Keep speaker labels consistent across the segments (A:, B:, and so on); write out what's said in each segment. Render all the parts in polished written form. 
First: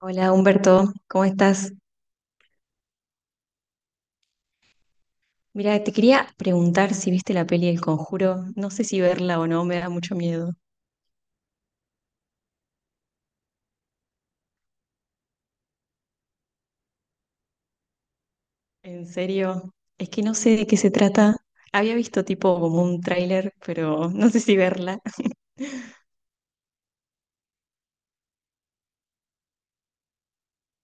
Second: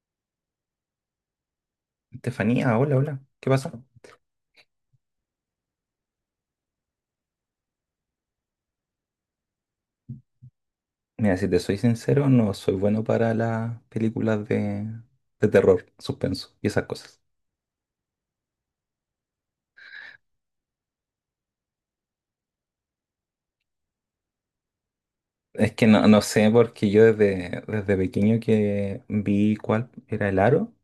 A: Hola Humberto, ¿cómo estás?
B: Estefanía, hola, hola. ¿Qué pasa?
A: Mira, te quería preguntar si viste la peli El Conjuro. No sé si verla o no, me da mucho miedo.
B: Mira, si te soy sincero, no soy bueno para las películas de terror, suspenso y esas cosas.
A: En serio, es que no sé de qué se trata. Había visto tipo como un tráiler, pero no sé si verla.
B: Es que no sé, porque yo desde pequeño que vi cuál era el aro,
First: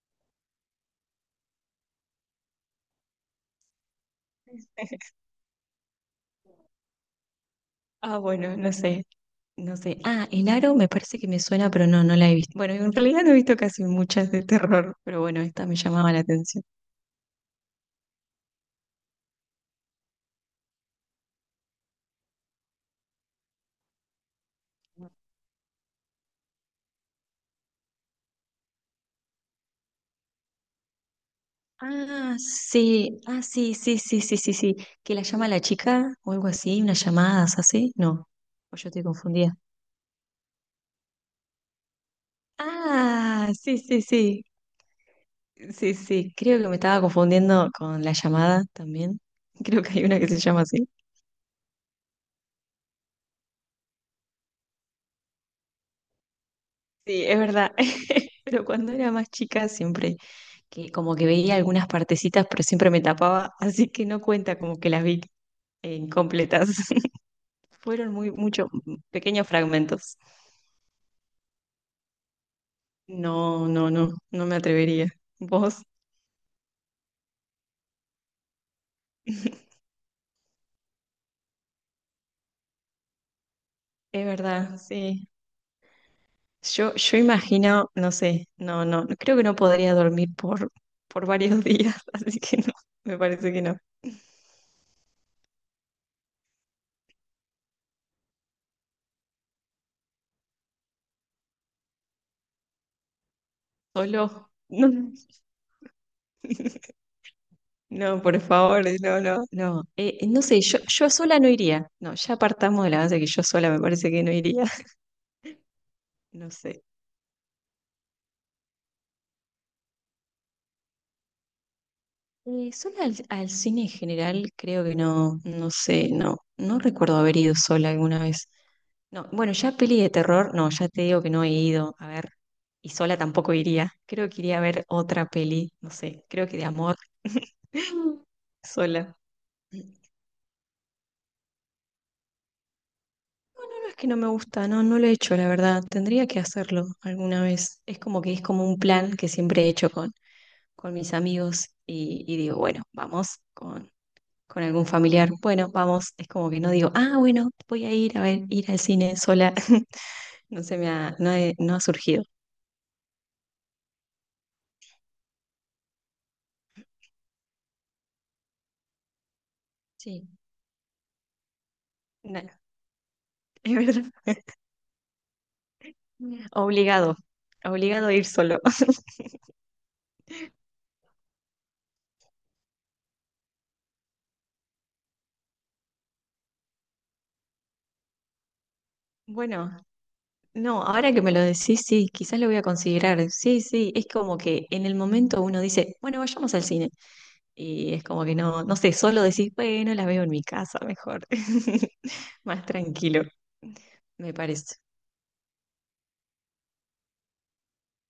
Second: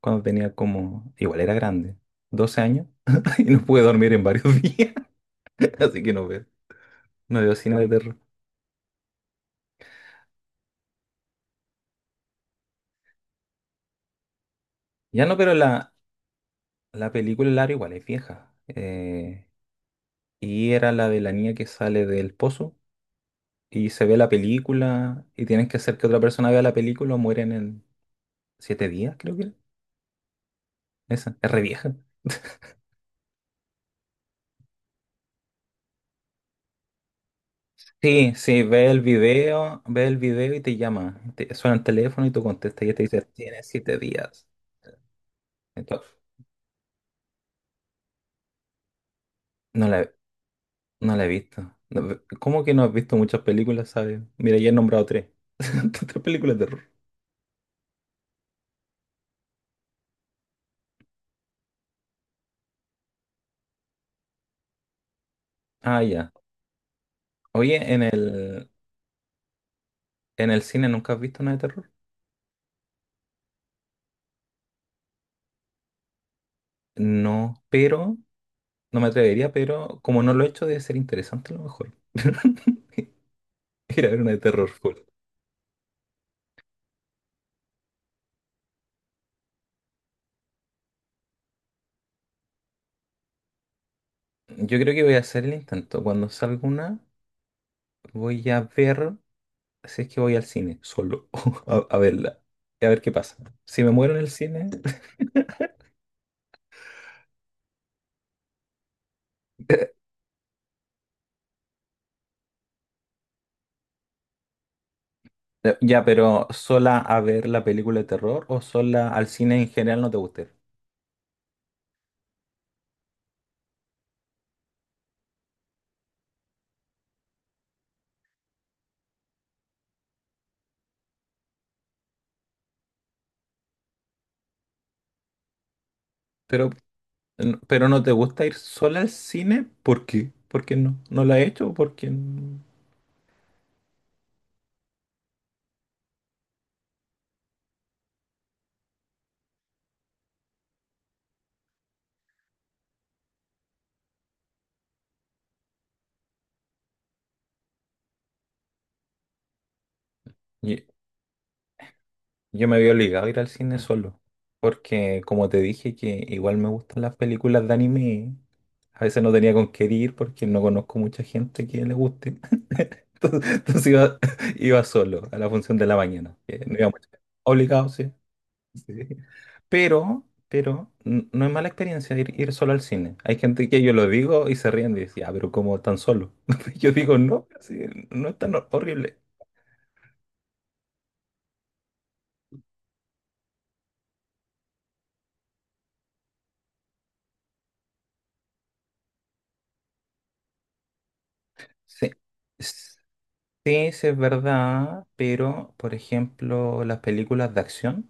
B: cuando tenía como, igual era grande, 12 años, y no pude dormir en varios días, así que no veo cine de terror.
A: Ah, bueno, no sé, no sé. Ah, El Aro me parece que me suena, pero no, no la he visto. Bueno, en realidad no he visto casi muchas de terror, pero
B: Ya no,
A: bueno,
B: pero
A: esta me
B: la,
A: llamaba la atención.
B: la película El aro igual es vieja. Y era la de la niña que sale del pozo. Y se ve la película y tienes que hacer que otra persona vea la película o mueren en 7 días, creo que era. Esa, es re vieja.
A: Ah, sí, ah, sí, sí, sí, sí, sí, sí. Que la llama la chica o algo así, unas llamadas así. No,
B: Sí, sí,
A: o yo estoy confundida.
B: ve el video y te llama. Suena el teléfono y tú contestas y te dice,
A: Ah,
B: tienes
A: sí,
B: siete
A: sí, sí.
B: días.
A: Sí,
B: Entonces,
A: sí. Creo que me estaba confundiendo con la llamada también. Creo
B: no
A: que hay
B: la,
A: una que se llama así.
B: no la he visto. No, ¿cómo que no has visto muchas películas, sabes? Mira, ya he nombrado tres. Tres películas de terror.
A: Sí, es verdad. Pero cuando era más chica siempre que como que veía algunas partecitas, pero siempre me tapaba, así que no cuenta como que las vi
B: Ah, ya.
A: incompletas.
B: Oye, en
A: Fueron muy muchos
B: el,
A: pequeños fragmentos.
B: en el cine nunca has visto una de terror.
A: No, no, no, no me atrevería. ¿Vos?
B: No, pero no me atrevería, pero como no lo he hecho, debe ser interesante a lo mejor. Ir a ver
A: Es
B: una de terror
A: verdad,
B: full.
A: sí. Yo imagino, no sé, no, no, no, creo que no podría dormir por varios días, así que no, me parece que no.
B: Yo creo que voy a hacer el intento. Cuando salga una, voy a ver si es que voy al cine solo a verla. Y a ver qué pasa. Si me muero en el
A: Solo,
B: cine.
A: no, no, por favor, no, no, no. No sé, yo sola no iría. No, ya partamos de la base que yo sola me parece que no iría.
B: Ya, pero
A: No sé.
B: sola a ver la película de terror o sola al cine en general no te gusta ir.
A: Sola al cine en general, creo que no, no sé, no, no recuerdo haber ido sola alguna vez. No, bueno, ya peli de terror, no, ya te digo que no he ido a ver, y sola tampoco iría. Creo que iría a ver otra peli, no sé, creo que de
B: Pero,
A: amor,
B: pero no te gusta ir sola al
A: sola.
B: cine,
A: No
B: ¿por qué? ¿Por qué no? ¿No la he hecho? ¿Por qué no?
A: es que no me gusta, no, no lo he hecho, la verdad. Tendría que hacerlo alguna vez. Es como que es como un plan que siempre he hecho con mis amigos y digo, bueno, vamos con algún familiar. Bueno, vamos. Es como que no digo, ah, bueno, voy a ir a ver, ir al cine sola. No se me ha, no ha surgido.
B: Yo me había obligado a ir al cine solo, porque como te dije que igual me gustan las películas de anime, a veces no tenía con qué ir
A: Sí,
B: porque no conozco mucha gente que le guste.
A: nada,
B: Entonces,
A: es
B: entonces
A: verdad.
B: iba, iba solo a la función de la mañana. Que no iba mucha
A: Obligado,
B: gente. Obligado,
A: obligado
B: sí.
A: a ir solo.
B: Sí. Pero no es mala experiencia ir solo al cine. Hay gente que yo lo digo y se ríen y dicen, ah, pero ¿cómo tan solo? Yo digo, no, sí, no es tan horrible.
A: Bueno, no, ahora que me lo decís, sí, quizás lo voy a considerar. Sí, sí, es como que en el momento uno dice, bueno, vayamos al cine. Y es como que no, no sé, solo decís, bueno, la veo en mi casa mejor.
B: Sí. Sí,
A: Más tranquilo,
B: sí es
A: me parece.
B: verdad, pero por ejemplo, las películas de acción,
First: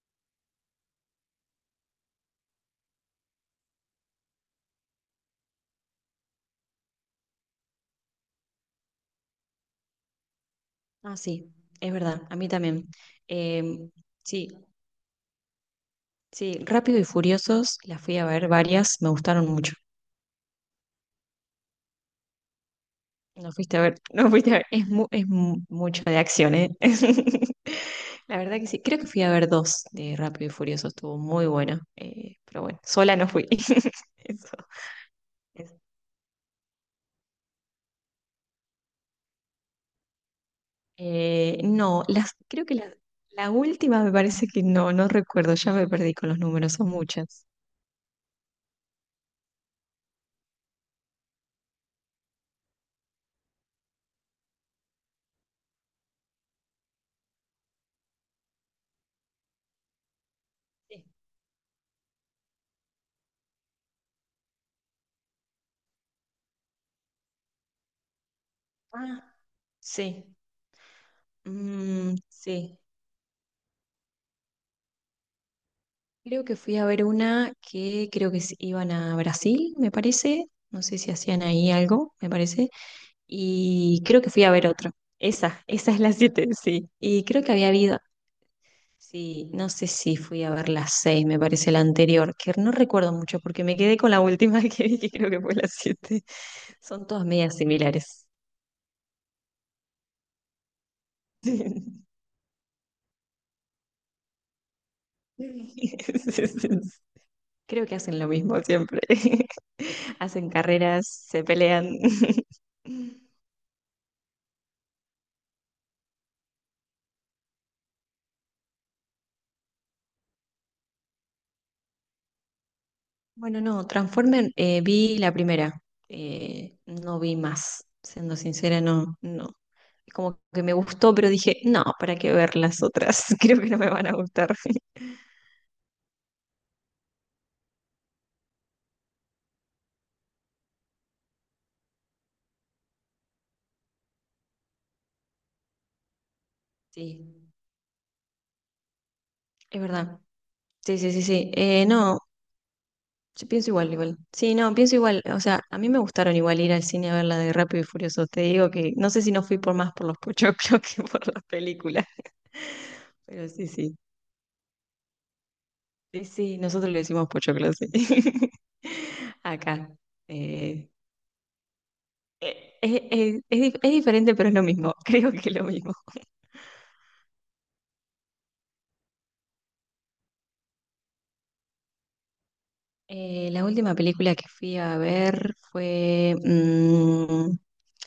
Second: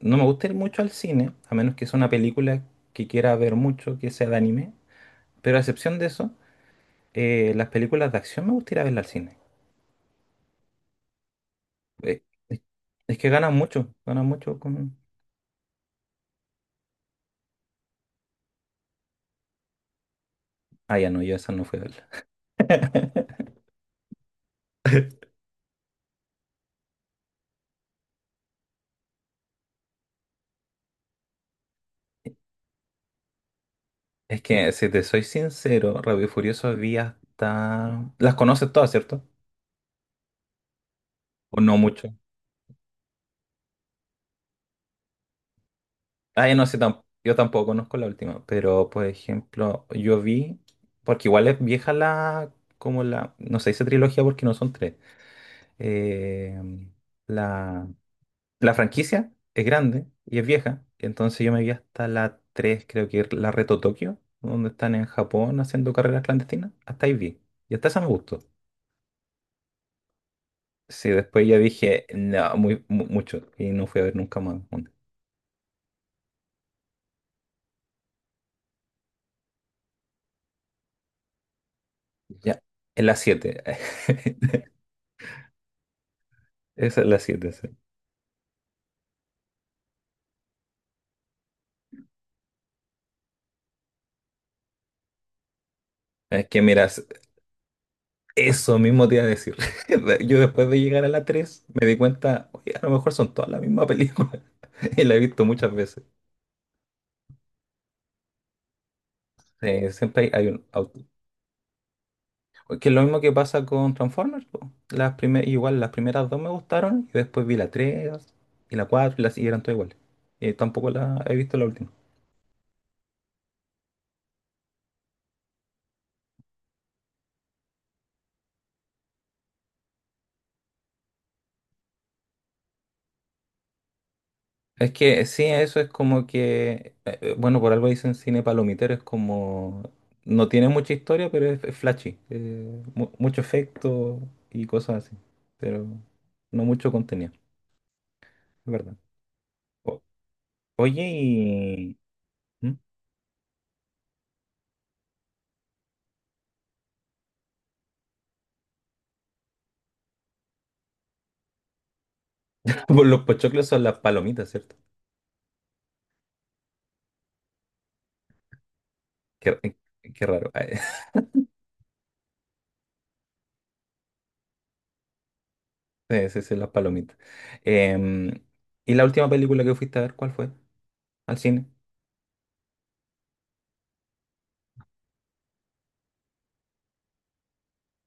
B: no me gusta ir mucho al cine, a menos que sea una película que quiera ver mucho, que sea de anime, pero a excepción de eso, las películas de acción me gusta ir a verlas al cine.
A: Ah, sí, es verdad,
B: Eh,
A: a mí
B: es
A: también.
B: es que
A: Em,
B: ganan
A: sí,
B: mucho con...
A: sí, Rápido y Furiosos, las fui a ver varias, me gustaron mucho.
B: Ah, ya no, yo esa no fui a verla.
A: No fuiste a ver, no fuiste a ver, es, mucho de acción, ¿eh? La verdad que sí, creo que fui a ver dos de Rápido y Furioso, estuvo muy bueno, pero bueno, sola no fui.
B: Es
A: Eso,
B: que, si te soy
A: eso.
B: sincero, Rápido y Furioso vi hasta... Las conoces todas, ¿cierto? O no
A: No,
B: mucho.
A: las, creo que la última me parece que no, no recuerdo, ya me perdí con los
B: Ah, yo no
A: números,
B: sé,
A: son
B: yo
A: muchas.
B: tampoco conozco la última, pero por ejemplo, yo vi, porque igual es vieja la, como la, no se dice trilogía porque no son tres. Eh, la, la franquicia es grande y es vieja,
A: Sí.
B: entonces yo me vi hasta la 3, creo que es la Reto Tokio, donde están en Japón haciendo carreras clandestinas, hasta ahí vi, y hasta esa me gustó.
A: Ah, sí,
B: Sí, después ya dije,
A: mm,
B: no,
A: sí.
B: muy, mucho, y no fui a ver nunca más. Una.
A: Creo que fui a ver una que creo que se iban a Brasil, me parece, no sé si hacían ahí algo, me
B: Ya,
A: parece.
B: en la 7.
A: Y creo que fui a ver otro. Esa es la siete, sí.
B: Esa es la
A: Y creo
B: siete,
A: que
B: sí.
A: había habido, sí, no sé si fui a ver la 6 me parece la anterior, que no recuerdo mucho porque me quedé con la última que vi, que creo que fue la siete.
B: Es que mira,
A: Son todas medias similares.
B: eso mismo te iba a decir. Yo después de llegar a la 3 me di cuenta, oye, a lo mejor son todas la misma película. Y la he visto
A: Sí,
B: muchas veces.
A: sí, sí. Creo que hacen lo mismo siempre.
B: Siempre hay
A: Hacen
B: un auto.
A: carreras, se pelean.
B: Que es lo mismo que pasa con Transformers, po. Igual las primeras dos me gustaron y después vi la 3 y la 4 y las y eran todas iguales. Y tampoco la he visto la última.
A: Bueno, no, Transformer vi la primera, no vi más, siendo sincera, no, no. Como que me gustó, pero dije, no, ¿para qué ver las otras? Creo que no me van a gustar.
B: Es que sí, eso es como que, bueno, por algo dicen cine palomitero, es como, no tiene mucha historia, pero es flashy, mucho efecto y cosas así, pero no mucho
A: Sí,
B: contenido, es verdad.
A: es
B: O-
A: verdad. Sí,
B: Oye,
A: sí, sí, sí.
B: y
A: No,
B: ¿Mm?
A: yo pienso igual, igual. Sí, no, pienso igual. O sea, a mí me gustaron igual ir al cine a ver la de Rápido y Furioso. Te digo que no sé si no fui por más por los pochoclos que por las películas.
B: Pues los
A: Pero
B: pochoclos
A: sí,
B: son
A: sí.
B: las palomitas, ¿cierto?
A: Sí, sí, nosotros le decimos pochoclo, sí.
B: Qué, eh,
A: Acá.
B: qué raro.
A: Eh, es diferente, pero es lo mismo. Creo que es lo mismo.
B: Sí, sí, sí, las palomitas. Em, ¿Y la última película que fuiste a ver, cuál fue? ¿Al cine?
A: La última película que fui a ver fue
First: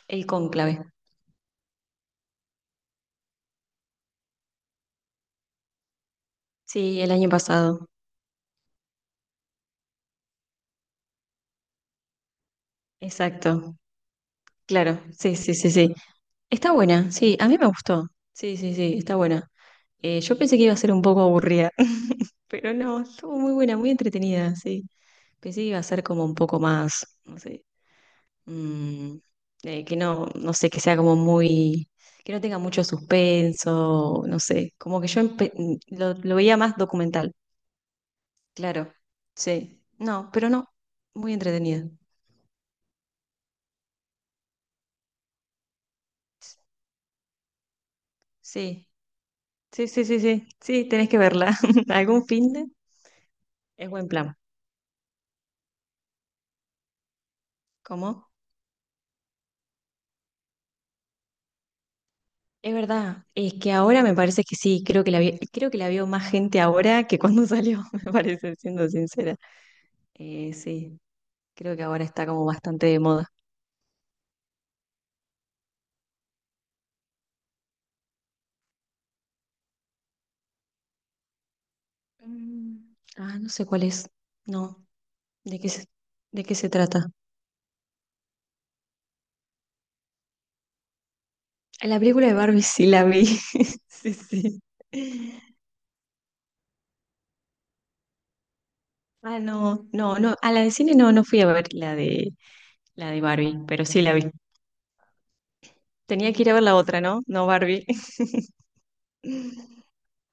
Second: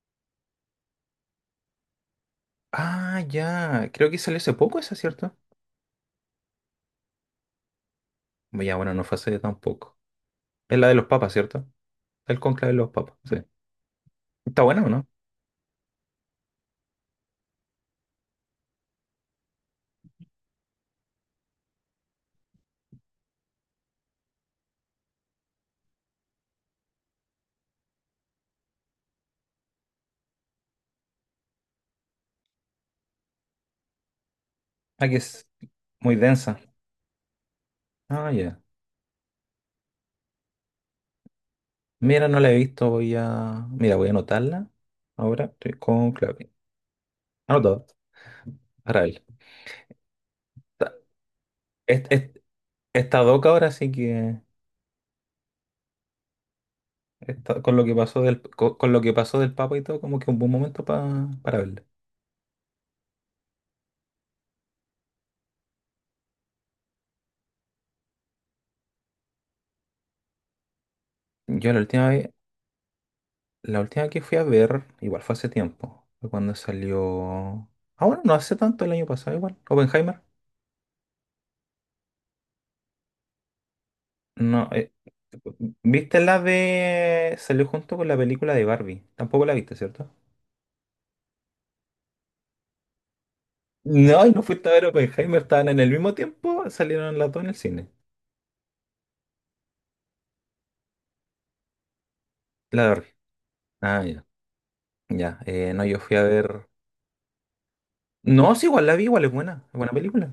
A: El Cónclave.
B: Ah, ya, creo que salió hace poco esa, ¿cierto?
A: Sí, el año pasado.
B: Ya, bueno, no fue hace tampoco. Es la de los papas, ¿cierto? El conclave de los papas, sí.
A: Exacto.
B: ¿Está buena o
A: Claro,
B: no?
A: sí, sí, sí, sí. Está buena, sí, a mí me gustó. Sí, sí, sí, está buena. Yo pensé que iba a ser un poco aburrida, pero no, estuvo muy buena, muy entretenida, sí. Pensé que iba a ser como un poco más, no sé, mm, que no, no sé, que sea como muy, que no tenga mucho suspenso, no sé, como que
B: Aquí
A: yo
B: es
A: lo,
B: muy
A: lo veía
B: densa.
A: más documental,
B: Ah, ya.
A: claro, sí, no, pero no, muy entretenida,
B: Mira, no la he visto, voy a... Mira, voy a anotarla. Ahora, sí, conclave. Anotado.
A: sí,
B: Para él.
A: sí, sí, sí, sí, sí,
B: Está,
A: tenés que verla,
B: es-
A: algún
B: es-
A: fin de,
B: está doca ahora,
A: es
B: así
A: buen plan.
B: que... Con lo que pasó
A: ¿Cómo?
B: del, con, lo que pasó del papa y todo, como que un buen momento para verla.
A: Es verdad, es que ahora me parece que sí, creo que creo que la vio más gente ahora que cuando salió, me parece, siendo sincera. Sí,
B: Yo
A: creo
B: la
A: que ahora
B: última
A: está
B: vez,
A: como bastante de moda.
B: la última que fui a ver, igual fue hace tiempo. Fue cuando salió... Ah, bueno, no hace tanto el año pasado, igual. Oppenheimer.
A: Mm, ah, no sé cuál es.
B: No,
A: No, ¿de qué se,
B: ¿viste la
A: ¿de qué se trata?
B: de... Salió junto con la película de Barbie. Tampoco la viste, ¿cierto?
A: La película de Barbie sí la vi. Sí,
B: No, y no
A: sí.
B: fuiste a ver Oppenheimer. Estaban en el mismo tiempo. Salieron las dos en el cine.
A: Ah, no, no, no. A la de cine no, no fui a ver
B: La de
A: la
B: Barbie.
A: de Barbie, pero sí
B: Ah,
A: la
B: ya.
A: vi.
B: Ya. No, yo fui a
A: Tenía que ir a ver
B: ver...
A: la otra, ¿no? No Barbie.
B: No, sí, igual la vi. Igual es buena. Es buena película.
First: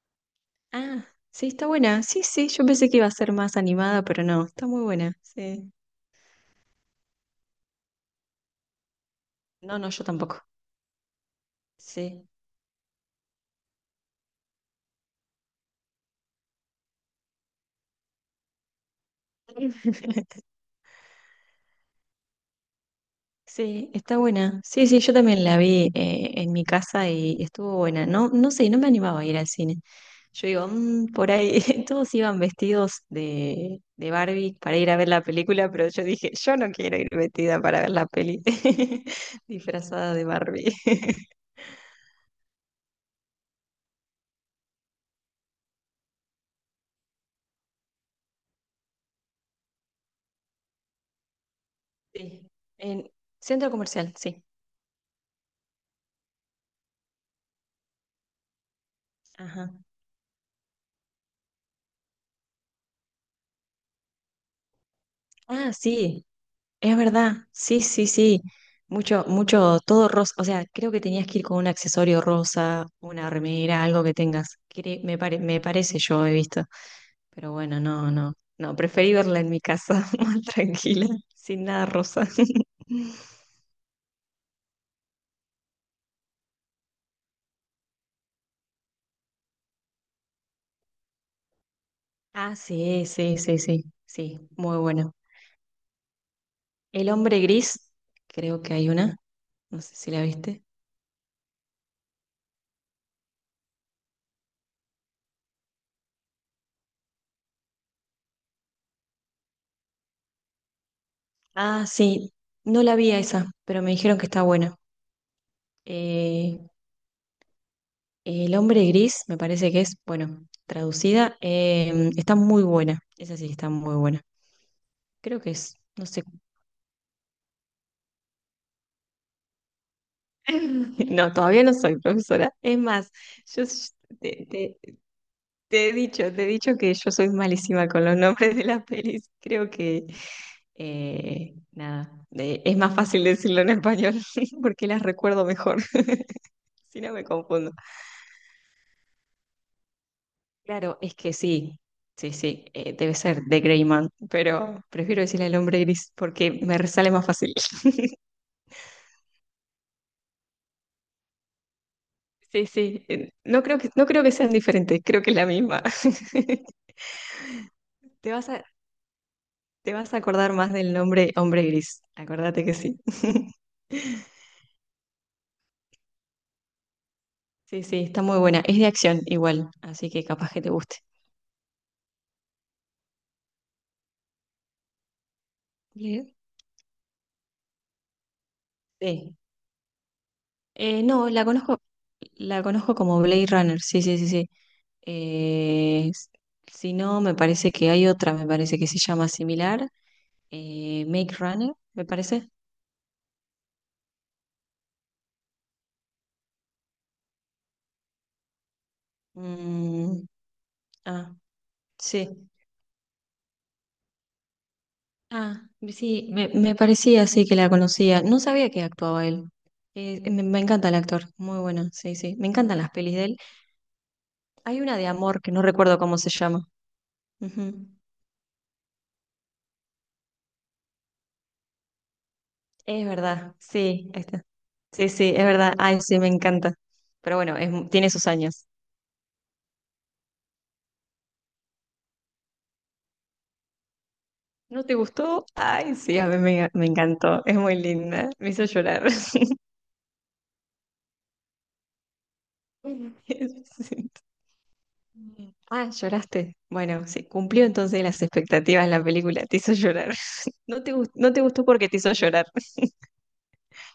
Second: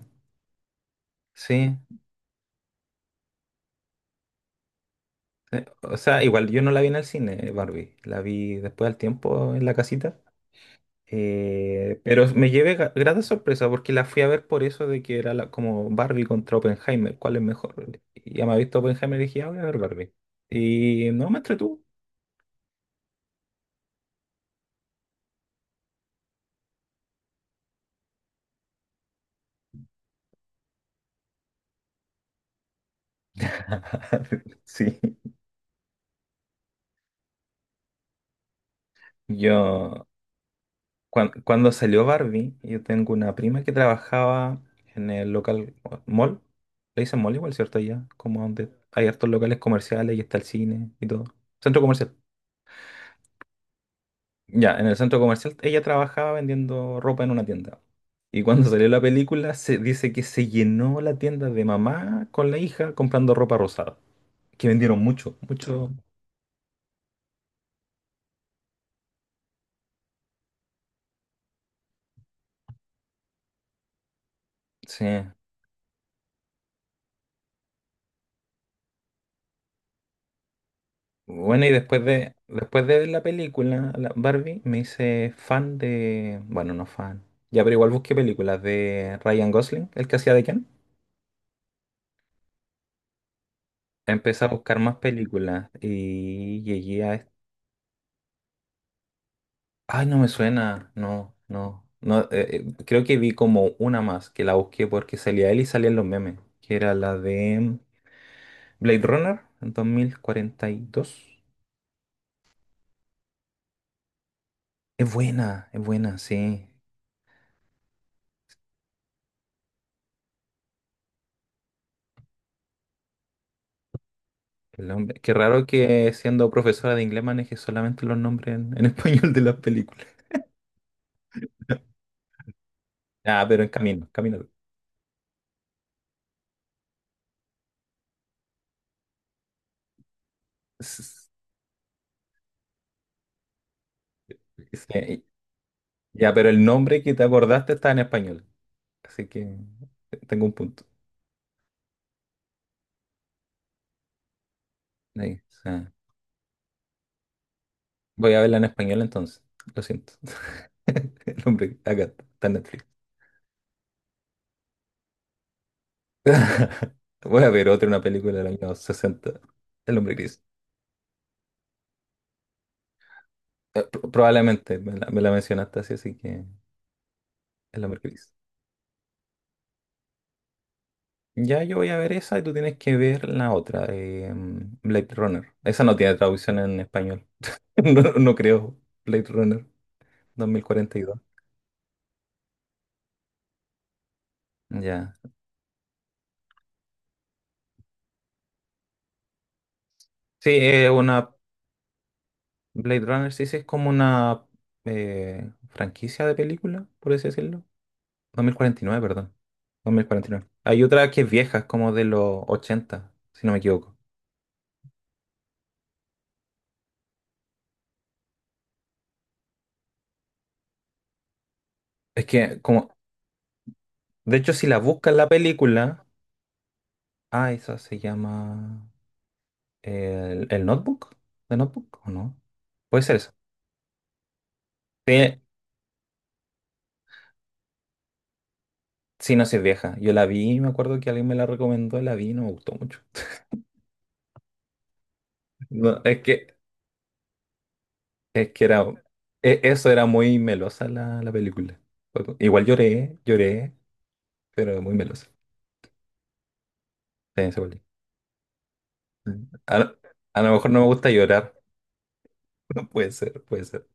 A: Ah, sí, está
B: Sí.
A: buena. Sí, sí, yo pensé que iba a ser más animada, pero no, está muy buena. Sí.
B: O sea, igual yo no la vi en el cine, Barbie. La vi después al tiempo en la
A: No, no, yo
B: casita.
A: tampoco.
B: Pero
A: Sí.
B: me llevé grata sorpresa porque la fui a ver por eso de que era como Barbie contra Oppenheimer, ¿cuál es mejor? Y ya me había visto Oppenheimer y dije, "Ah, voy a ver Barbie. Y no me entretuvo.
A: Sí, está buena. Sí, sí, yo también la vi en mi casa y estuvo buena. No, no sé, no me animaba a ir al cine. Yo digo, "Mm, por ahí todos iban vestidos de Barbie para ir a
B: Sí.
A: ver la película, pero yo dije, yo no quiero ir vestida para ver la peli
B: Yo,
A: disfrazada de Barbie.
B: cuan- cuando salió Barbie, yo tengo una prima que trabajaba en el local mall. Le dicen mall igual, ¿cierto? Allá, como donde hay hartos locales comerciales y está el cine y todo. Centro comercial.
A: Sí. En centro comercial, sí.
B: Ya, en el centro comercial ella trabajaba vendiendo ropa en una tienda. Y cuando salió la película,
A: Ajá.
B: se dice que se llenó la tienda de mamá con la hija comprando ropa rosada. Que vendieron mucho,
A: Ah,
B: mucho.
A: sí, es verdad, sí, sí, sí. Mucho, mucho, todo rosa. O sea, creo que tenías que ir con un accesorio rosa, una remera, algo que tengas.
B: Sí.
A: Me parece, yo he visto. Pero bueno, no, no. No, preferí verla en mi casa, más tranquila, sin
B: Bueno, y
A: nada
B: después
A: rosa.
B: de, después de ver la película, la Barbie, me hice fan de. Bueno, no fan. Ya, pero igual busqué películas de Ryan Gosling, el que hacía de Ken.
A: Ah, sí, sí, sí, sí. Sí,
B: Empecé a
A: muy
B: buscar más
A: bueno.
B: películas y llegué
A: El
B: a,
A: hombre gris, creo que hay una. No sé
B: Ay,
A: si
B: no
A: la
B: me
A: viste.
B: suena. No, no. No, creo que vi como una más que la busqué porque salía él y salían los memes. Que era la de Blade Runner en 2042.
A: Ah, sí. No la vi a esa, pero me dijeron que está buena.
B: Es buena,
A: Eh,
B: sí.
A: El hombre gris, me parece que es, bueno, traducida, está muy buena. Esa sí que está muy buena.
B: Qué
A: Creo que
B: raro
A: es, no
B: que
A: sé.
B: siendo profesora de inglés maneje solamente los nombres en español de las películas.
A: No, todavía no soy profesora. Es más,
B: Ah, pero
A: yo
B: en
A: s-
B: camino,
A: te,
B: camino.
A: te- te he dicho que yo soy malísima con los nombres de las pelis. Creo que,
B: S-
A: nada, es más fácil decirlo en español
B: s-
A: porque las
B: sí.
A: recuerdo mejor.
B: Ya, pero el
A: Si
B: nombre que
A: no
B: te
A: me confundo.
B: acordaste está en español. Así que tengo un punto.
A: Claro, es que sí, sí, sí, debe ser de Grey Man, pero prefiero
B: Ahí,
A: decirle el
B: sí.
A: hombre gris porque me sale más fácil.
B: Voy a verla en español entonces. Lo siento. El hombre acá está en
A: Sí,
B: Netflix.
A: sí, no creo que sean diferentes, creo que es la misma.
B: Voy a ver otra, una
A: Te
B: película de
A: vas
B: los
A: a,
B: años 60.
A: te
B: El
A: vas
B: hombre
A: a
B: gris.
A: acordar más del nombre hombre gris, acordate que sí.
B: Probablemente me la mencionaste así, así que el
A: Sí, sí,
B: hombre
A: está
B: gris.
A: muy buena, es de acción igual, así que capaz que te guste.
B: Ya yo voy a ver esa y tú tienes que ver la otra, Blade Runner. Esa no tiene
A: Bien.
B: traducción en español. No, no creo. Blade
A: Sí.
B: Runner dos mil cuarenta y dos.
A: No, la conozco como Blade Runner, sí, sí, sí, sí.
B: Ya.
A: Eh, s- si no, me parece que hay otra, me parece que se llama similar,
B: Sí, es una
A: Make Runner, me parece.
B: Blade Runner, sí, sí, es como una franquicia de película, por así decirlo. 2049 perdón. dos mil
A: Mm,
B: cuarenta y nueve Hay otra que es
A: ah,
B: vieja, es como de
A: sí.
B: los 80 si no me equivoco.
A: Ah, sí, me parecía así que la conocía. No sabía que actuaba él. Me encanta el actor, muy bueno, sí,
B: Es
A: sí. Me
B: que,
A: encantan las
B: como,
A: pelis de él.
B: de hecho, si la
A: Hay una de
B: buscas la
A: amor que no recuerdo
B: película,
A: cómo se llama.
B: ah, esa
A: Ujú.
B: se llama el Notebook, ¿The Notebook o no? Puede
A: Es
B: ser esa.
A: verdad, sí, ahí está. Sí, sí,
B: Sí,
A: es verdad. Ay, sí, me encanta. Pero bueno, es tiene sus años.
B: sí, no sé, es vieja. Yo la vi, me acuerdo que alguien me la recomendó, la vi, y no me gustó mucho.
A: ¿No te gustó? Ay,
B: No,
A: sí,
B: es
A: a mí
B: que,
A: me encantó. Es muy linda. Me
B: es que
A: hizo
B: era,
A: llorar.
B: eso era muy melosa la película. Igual lloré, lloré,
A: Sí.
B: pero muy melosa.
A: Ah, lloraste. Bueno, sí,
B: Sí, se
A: cumplió
B: volvió.
A: entonces las expectativas la película. Te hizo
B: A, lo
A: llorar.
B: a lo mejor no
A: No
B: me
A: te,
B: gusta
A: gus- no te
B: llorar.
A: gustó porque te hizo llorar.
B: No puede ser, puede ser.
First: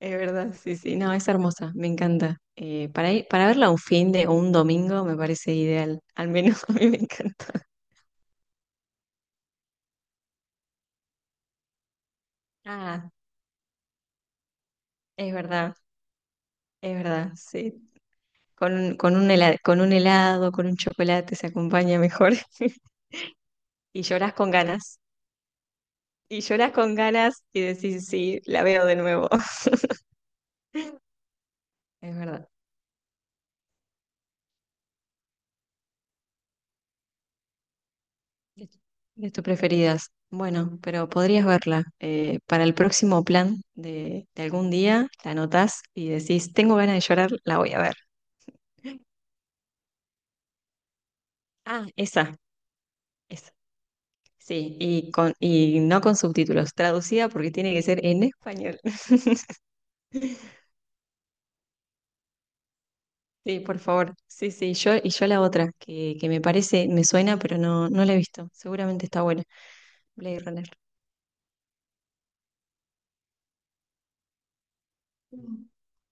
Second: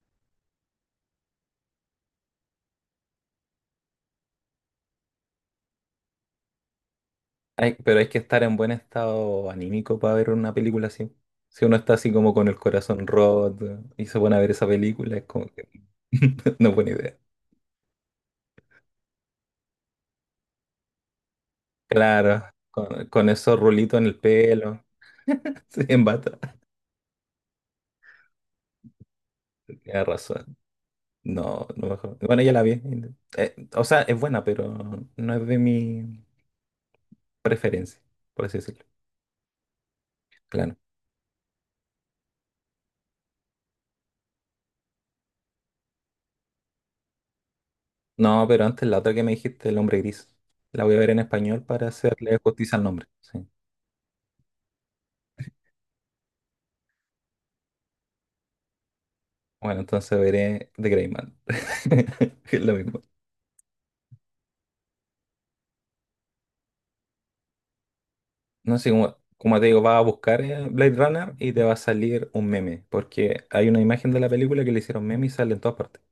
A: Es verdad, sí, sí. No, es hermosa. Me encanta. Para ir, para verla un fin de o un domingo me parece ideal. Al menos a mí me encanta.
B: Pero hay que estar en buen estado anímico para ver una película así. Si uno está así como con el corazón
A: Ah,
B: roto y se pone a ver esa película, es
A: es
B: como que
A: verdad,
B: no es buena
A: es
B: idea.
A: verdad, sí. Con un helado, con un helado, con un chocolate se acompaña mejor.
B: Claro, con esos rulitos
A: Y
B: en el
A: lloras con
B: pelo,
A: ganas.
B: sí, en bata.
A: Y lloras con ganas y decís, sí, la veo de nuevo.
B: Tienes razón. No, no
A: Es
B: mejor. Bueno,
A: verdad.
B: ya la vi. O sea, es buena, pero no es de mi preferencia, por así
A: De
B: decirlo.
A: de tus preferidas.
B: Claro.
A: Bueno, pero podrías verla. Para el próximo plan de algún día, la anotás y decís, tengo ganas de llorar, la voy a ver.
B: No, pero antes la otra que me dijiste, El hombre gris. La voy a ver en español
A: Ah,
B: para
A: esa,
B: hacerle justicia al nombre, sí.
A: esa. Sí, y, con, y no con subtítulos, traducida porque tiene que ser en español.
B: Bueno, entonces veré The Grey Man. Es lo mismo.
A: Sí, por favor. Sí, sí, yo y yo la otra, que me parece, me suena, pero no, no la he visto.
B: No sé,
A: Seguramente
B: como,
A: está buena.
B: como te digo, vas a
A: Blade
B: buscar
A: Runner.
B: Blade Runner y te va a salir un meme. Porque hay una imagen de la película que le hicieron meme y sale en todas partes.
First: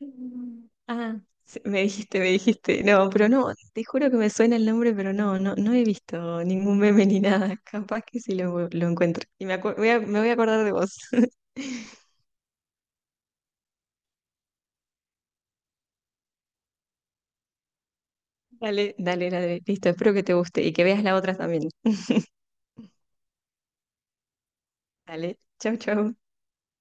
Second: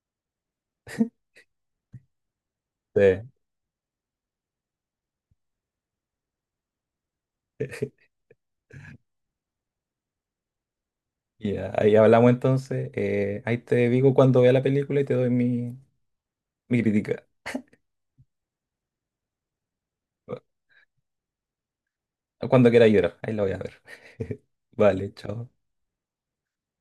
A: Mm. Ah, sí, me dijiste, me dijiste.
B: Sí,
A: No, pero no, te juro que me suena el nombre, pero no, no, no he visto ningún meme ni nada. Capaz que sí lo encuentro. Y me voy a acordar de vos.
B: y ahí hablamos entonces. Ahí te digo cuando vea la película y te doy mi crítica.
A: Dale, dale, dale. Listo, espero que te guste y que veas la otra también.
B: Cuando quiera llorar, ahí la voy a ver. Vale,
A: Dale,
B: chao.
A: chau, chau.